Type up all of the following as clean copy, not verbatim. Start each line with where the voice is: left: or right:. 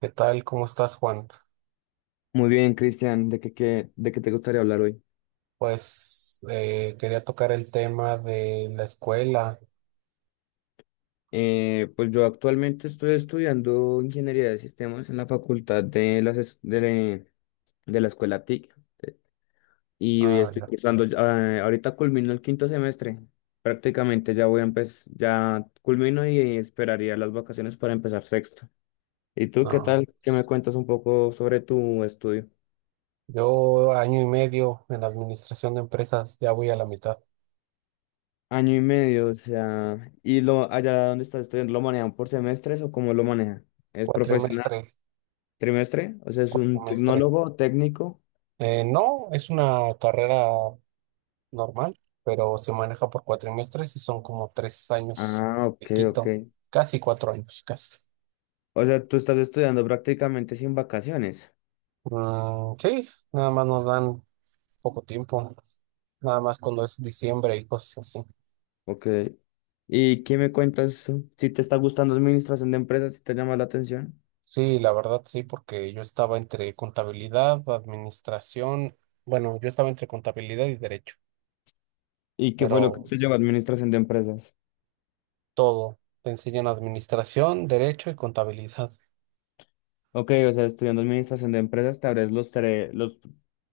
right: ¿Qué tal? ¿Cómo estás, Juan?
left: Muy bien, Cristian, ¿de qué, de qué te gustaría hablar hoy?
right: Pues quería tocar el tema de la escuela.
left: Pues yo actualmente estoy estudiando ingeniería de sistemas en la facultad de, las, es- de la escuela TIC, y hoy
right: Ah,
left: estoy
right: ya.
left: cursando, ahorita culmino el quinto semestre, prácticamente ya voy a empezar, ya culmino y esperaría las vacaciones para empezar sexto. ¿Y tú qué
right: No.
left: tal? ¿Qué me cuentas un poco sobre tu estudio?
right: Yo año y medio en la administración de empresas, ya voy a la mitad.
left: Año y medio, o sea, ¿y lo allá donde estás estudiando lo manejan por semestres o cómo lo manejan? ¿Es profesional?
right: Cuatrimestre,
left: ¿Trimestre? O sea, es un
right: cuatrimestre.
left: tecnólogo técnico.
right: No, es una carrera normal, pero se maneja por cuatrimestres y son como 3 años
left: Ah,
right: de
left: ok, ok.
right: quito, casi 4 años, casi.
left: O sea, tú estás estudiando prácticamente sin vacaciones.
right: Mm, sí, nada más nos dan poco tiempo, nada más cuando es diciembre y cosas así.
left: Ok. ¿Y qué me cuentas? Si te está gustando administración de empresas, si te llama la atención.
right: Sí, la verdad sí, porque yo estaba entre contabilidad, administración, bueno, yo estaba entre contabilidad y derecho,
left: ¿Y qué fue lo que
right: pero
left: te llevó a administración de empresas?
right: todo, te enseñan administración, derecho y contabilidad.
left: Ok, o sea, estudiando administración de empresas, te abres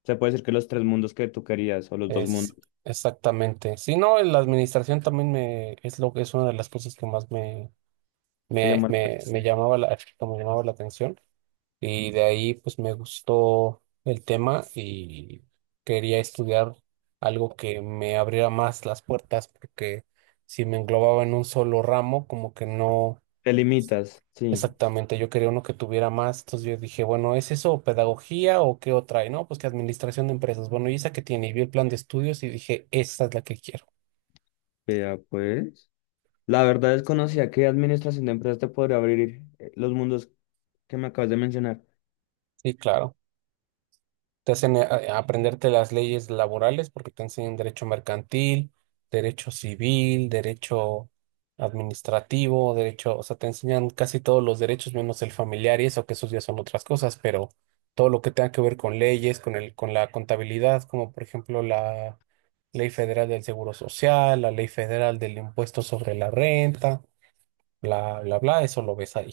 left: se puede decir que los tres mundos que tú querías, o los dos
right: Es
left: mundos.
right: exactamente. Si no, en la administración también es lo que es una de las cosas que más
left: Te llama la atención.
right: que me llamaba la atención. Y de ahí pues me gustó el tema y quería estudiar algo que me abriera más las puertas porque si me englobaba en un solo ramo como que no,
left: Te limitas, sí.
right: exactamente yo quería uno que tuviera más. Entonces yo dije, bueno, ¿es eso o pedagogía o qué otra? Y no, pues que administración de empresas. Bueno, ¿y esa que tiene? Y vi el plan de estudios y dije, esa es la que quiero.
left: Vea, pues. La verdad desconocía que administración de empresas te podría abrir los mundos que me acabas de mencionar.
right: Sí, claro. Te hacen aprenderte las leyes laborales porque te enseñan derecho mercantil, derecho civil, derecho administrativo, derecho, o sea, te enseñan casi todos los derechos menos el familiar y eso, que esos ya son otras cosas, pero todo lo que tenga que ver con leyes, con el, con la contabilidad, como por ejemplo la Ley Federal del Seguro Social, la Ley Federal del Impuesto sobre la Renta, bla, bla, bla, eso lo ves ahí.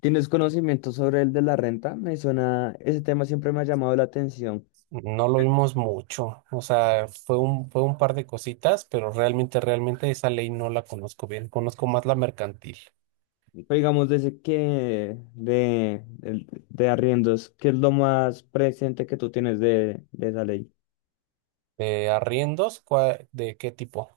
left: ¿Tienes conocimiento sobre el de la renta? Me suena, ese tema siempre me ha llamado la atención.
right: No lo
left: Eh,
right: vimos mucho, o sea, fue un par de cositas, pero realmente, realmente esa ley no la conozco bien. Conozco más la mercantil.
left: Pero digamos, desde de arriendos, ¿qué es lo más presente que tú tienes de esa ley?
right: ¿De arriendos? ¿De qué tipo?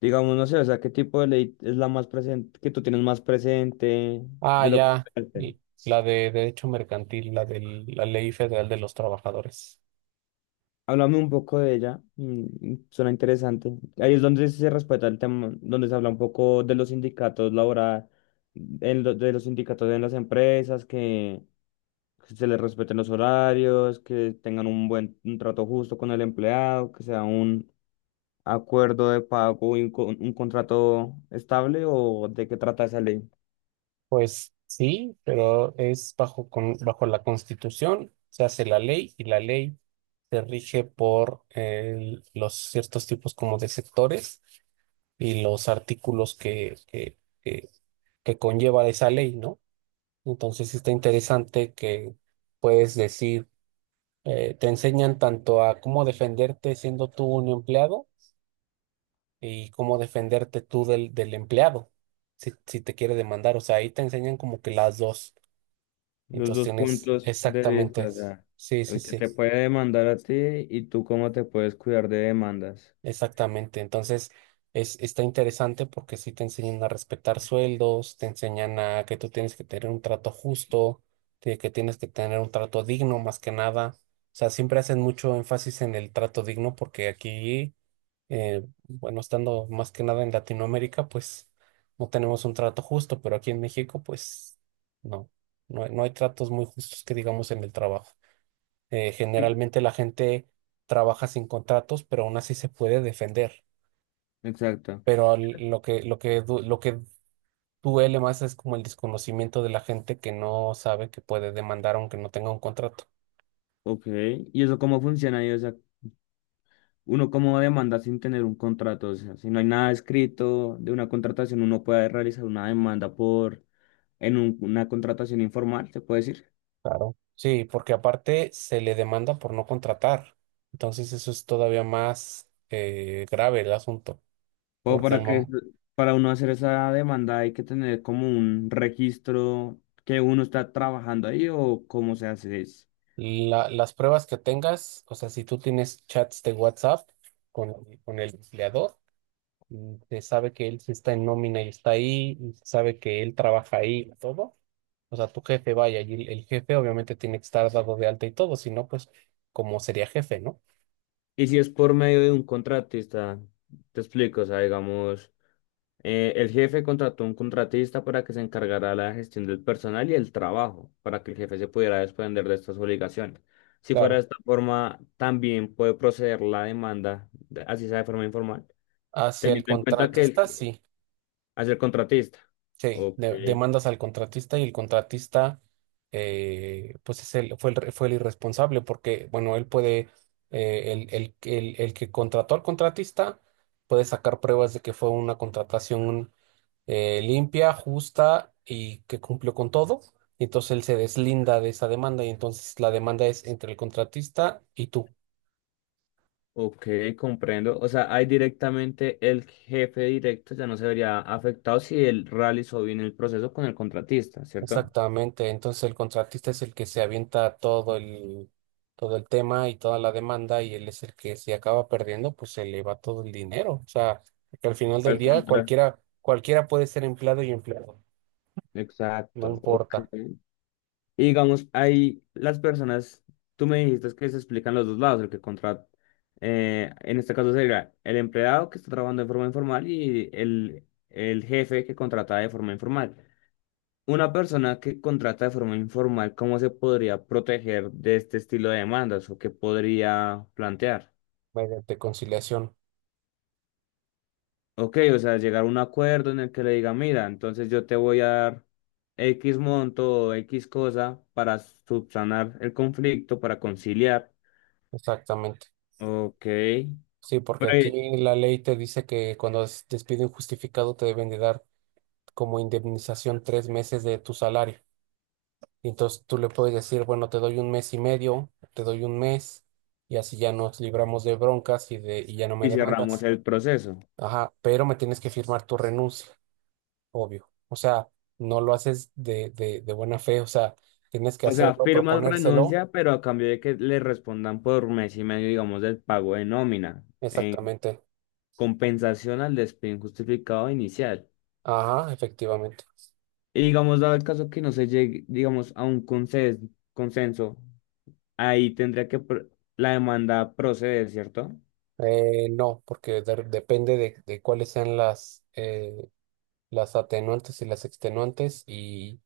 left: Digamos, no sé, o sea, ¿qué tipo de ley es la más presente, que tú tienes más presente
right: Ah,
left: de lo que...
right: ya,
left: esperaste?
right: y la de derecho mercantil, la de la ley federal de los trabajadores.
left: Háblame un poco de ella, suena interesante. Ahí es donde se respeta el tema, donde se habla un poco de los sindicatos laborales, de los sindicatos en las empresas, que se les respeten los horarios, que tengan un buen un trato justo con el empleado, que sea un acuerdo de pago y un contrato estable, o de qué trata esa ley.
right: Pues sí, pero es bajo la Constitución, se hace la ley y la ley se rige por los ciertos tipos como de sectores y los artículos que conlleva esa ley, ¿no? Entonces sí está interesante que puedes decir, te enseñan tanto a cómo defenderte siendo tú un empleado y cómo defenderte tú del, del empleado, si, si te quiere demandar. O sea, ahí te enseñan como que las dos.
left: Los
right: Entonces
left: dos
right: tienes,
left: puntos de vista,
right: exactamente.
left: o sea,
right: Sí, sí,
left: el que
right: sí.
left: te puede demandar a ti y tú cómo te puedes cuidar de demandas.
right: Exactamente, entonces es, está interesante porque sí te enseñan a respetar sueldos, te enseñan a que tú tienes que tener un trato justo, de que tienes que tener un trato digno más que nada. O sea, siempre hacen mucho énfasis en el trato digno porque aquí, bueno, estando más que nada en Latinoamérica, pues no tenemos un trato justo, pero aquí en México, pues no, no, no hay tratos muy justos que digamos en el trabajo. Generalmente la gente trabaja sin contratos, pero aún así se puede defender,
left: Exacto.
right: pero lo que duele más es como el desconocimiento de la gente que no sabe que puede demandar aunque no tenga un contrato.
left: Ok, ¿y eso cómo funciona? Ahí, o sea, uno cómo demanda sin tener un contrato, o sea, si no hay nada escrito de una contratación, uno puede realizar una demanda por, en una contratación informal, se puede decir.
right: Claro. Sí, porque aparte se le demanda por no contratar. Entonces eso es todavía más grave el asunto,
left: O
right: porque
left: para que, para uno hacer esa demanda hay que tener como un registro que uno está trabajando ahí o cómo se hace eso.
right: las pruebas que tengas, o sea, si tú tienes chats de WhatsApp con, con el empleador, y se sabe que él sí está en nómina y está ahí, y se sabe que él trabaja ahí y todo. O sea, tu jefe, vaya, y el jefe obviamente tiene que estar dado de alta y todo, si no, pues, ¿cómo sería jefe, no?
left: Y si es por medio de un contratista, te explico, o sea, digamos. El jefe contrató un contratista para que se encargara de la gestión del personal y el trabajo, para que el jefe se pudiera desprender de estas obligaciones. Si fuera de
right: Claro.
left: esta forma, también puede proceder la demanda, así sea de forma informal,
right: Hacia el
left: teniendo en cuenta que
right: contratista,
left: el,
right: sí.
left: hacia el contratista.
right: Sí,
left: Ok,
right: demandas al contratista y el contratista, pues, es el, fue, el, re- fue el irresponsable porque, bueno, él puede, el que contrató al contratista puede sacar pruebas de que fue una contratación limpia, justa y que cumplió con todo. Y entonces él se deslinda de esa demanda y entonces la demanda es entre el contratista y tú.
left: ok, comprendo. O sea, ahí directamente el jefe directo ya no se vería afectado si él realizó bien el proceso con el contratista, ¿cierto?
right: Exactamente. Entonces el contratista es el que se avienta todo el tema y toda la demanda y él es el que, si acaba perdiendo, pues se le va todo el dinero. O sea, que al final del
left: Al
right: día
left: contra.
right: cualquiera, cualquiera puede ser empleado y empleado. No
left: Exacto,
right: importa,
left: ok. Y digamos, ahí las personas, tú me dijiste que se explican los dos lados, el que contrata, en este caso sería el empleado que está trabajando de forma informal y el jefe que contrata de forma informal. Una persona que contrata de forma informal, ¿cómo se podría proteger de este estilo de demandas o qué podría plantear?
right: mediante conciliación.
left: Ok, o sea, llegar a un acuerdo en el que le diga, mira, entonces yo te voy a dar X monto o X cosa para subsanar el conflicto, para conciliar.
right: Exactamente.
left: Ok.
right: Sí, porque
left: Pero y,
right: aquí la ley te dice que cuando es despido injustificado te deben de dar como indemnización 3 meses de tu salario. Y entonces tú le puedes decir, bueno, te doy un mes y medio, te doy un mes, y así ya nos libramos de broncas y de, y ya no me
left: y cerramos
right: demandas.
left: el proceso.
right: Ajá, pero me tienes que firmar tu renuncia, obvio. O sea, no lo haces de buena fe, o sea, tienes que
left: O sea,
right: hacerlo,
left: firmas
right: proponérselo.
left: renuncia, pero a cambio de que le respondan por mes y medio, digamos, del pago de nómina, en
right: Exactamente.
left: compensación al despido injustificado inicial.
right: Ajá, efectivamente.
left: Y digamos, dado el caso que no se llegue, digamos, a un consenso, ahí tendría que la demanda proceder, ¿cierto?
right: No, porque depende de cuáles sean las atenuantes y las extenuantes y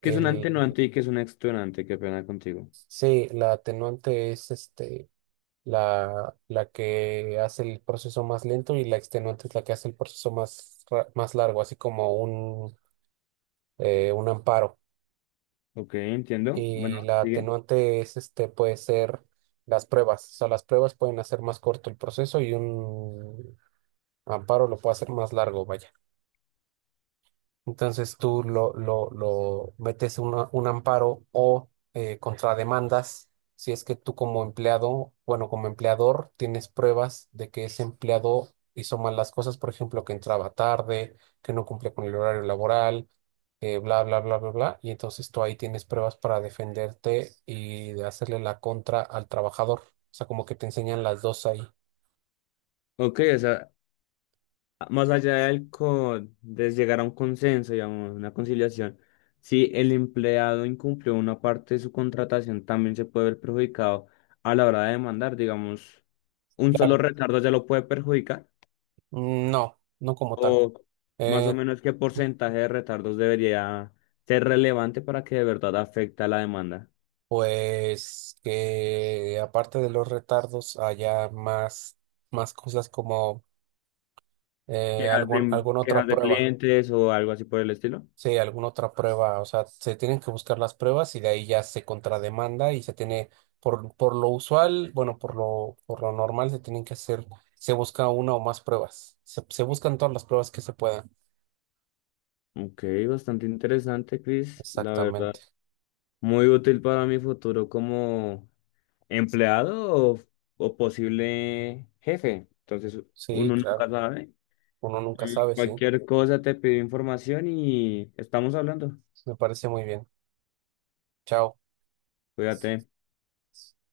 left: ¿Que es un
right: el,
left: antenuante y que es un extenuante? Qué pena contigo.
right: sí, la atenuante es la que hace el proceso más lento y la extenuante es la que hace el proceso más largo, así como un amparo.
left: Ok, entiendo. Bueno,
right: Y la
left: sigue.
right: atenuante es puede ser las pruebas, o sea, las pruebas pueden hacer más corto el proceso y un amparo lo puede hacer más largo, vaya. Entonces tú lo metes un amparo o contrademandas si es que tú como empleado, bueno, como empleador tienes pruebas de que ese empleado hizo mal las cosas, por ejemplo, que entraba tarde, que no cumplía con el horario laboral, bla, bla, bla, bla, bla. Y entonces tú ahí tienes pruebas para defenderte y de hacerle la contra al trabajador. O sea, como que te enseñan las dos ahí.
left: Ok, o sea, más allá de llegar a un consenso, digamos, una conciliación, si el empleado incumplió una parte de su contratación, también se puede ver perjudicado a la hora de demandar, digamos, un solo
right: Claro.
left: retardo ya lo puede perjudicar,
right: No, no como tal.
left: o más o
right: Eh,
left: menos qué porcentaje de retardos debería ser relevante para que de verdad afecte a la demanda.
right: Pues que aparte de los retardos haya más, más cosas como alguna otra
left: Quejas de
right: prueba.
left: clientes o algo así por el estilo.
right: Sí, alguna otra prueba. O sea, se tienen que buscar las pruebas y de ahí ya se contrademanda y se tiene, por lo usual, bueno, por lo normal se tienen que hacer, se busca una o más pruebas. Se buscan todas las pruebas que se puedan.
left: Ok, bastante interesante, Chris, la
right: Exactamente.
left: verdad. Muy útil para mi futuro como empleado o posible jefe. Entonces,
right: Sí,
left: uno
right: claro.
left: nunca sabe.
right: Uno nunca
left: Y
right: sabe, sí.
left: cualquier cosa te pido información y estamos hablando.
right: Me parece muy bien. Chao.
left: Cuídate.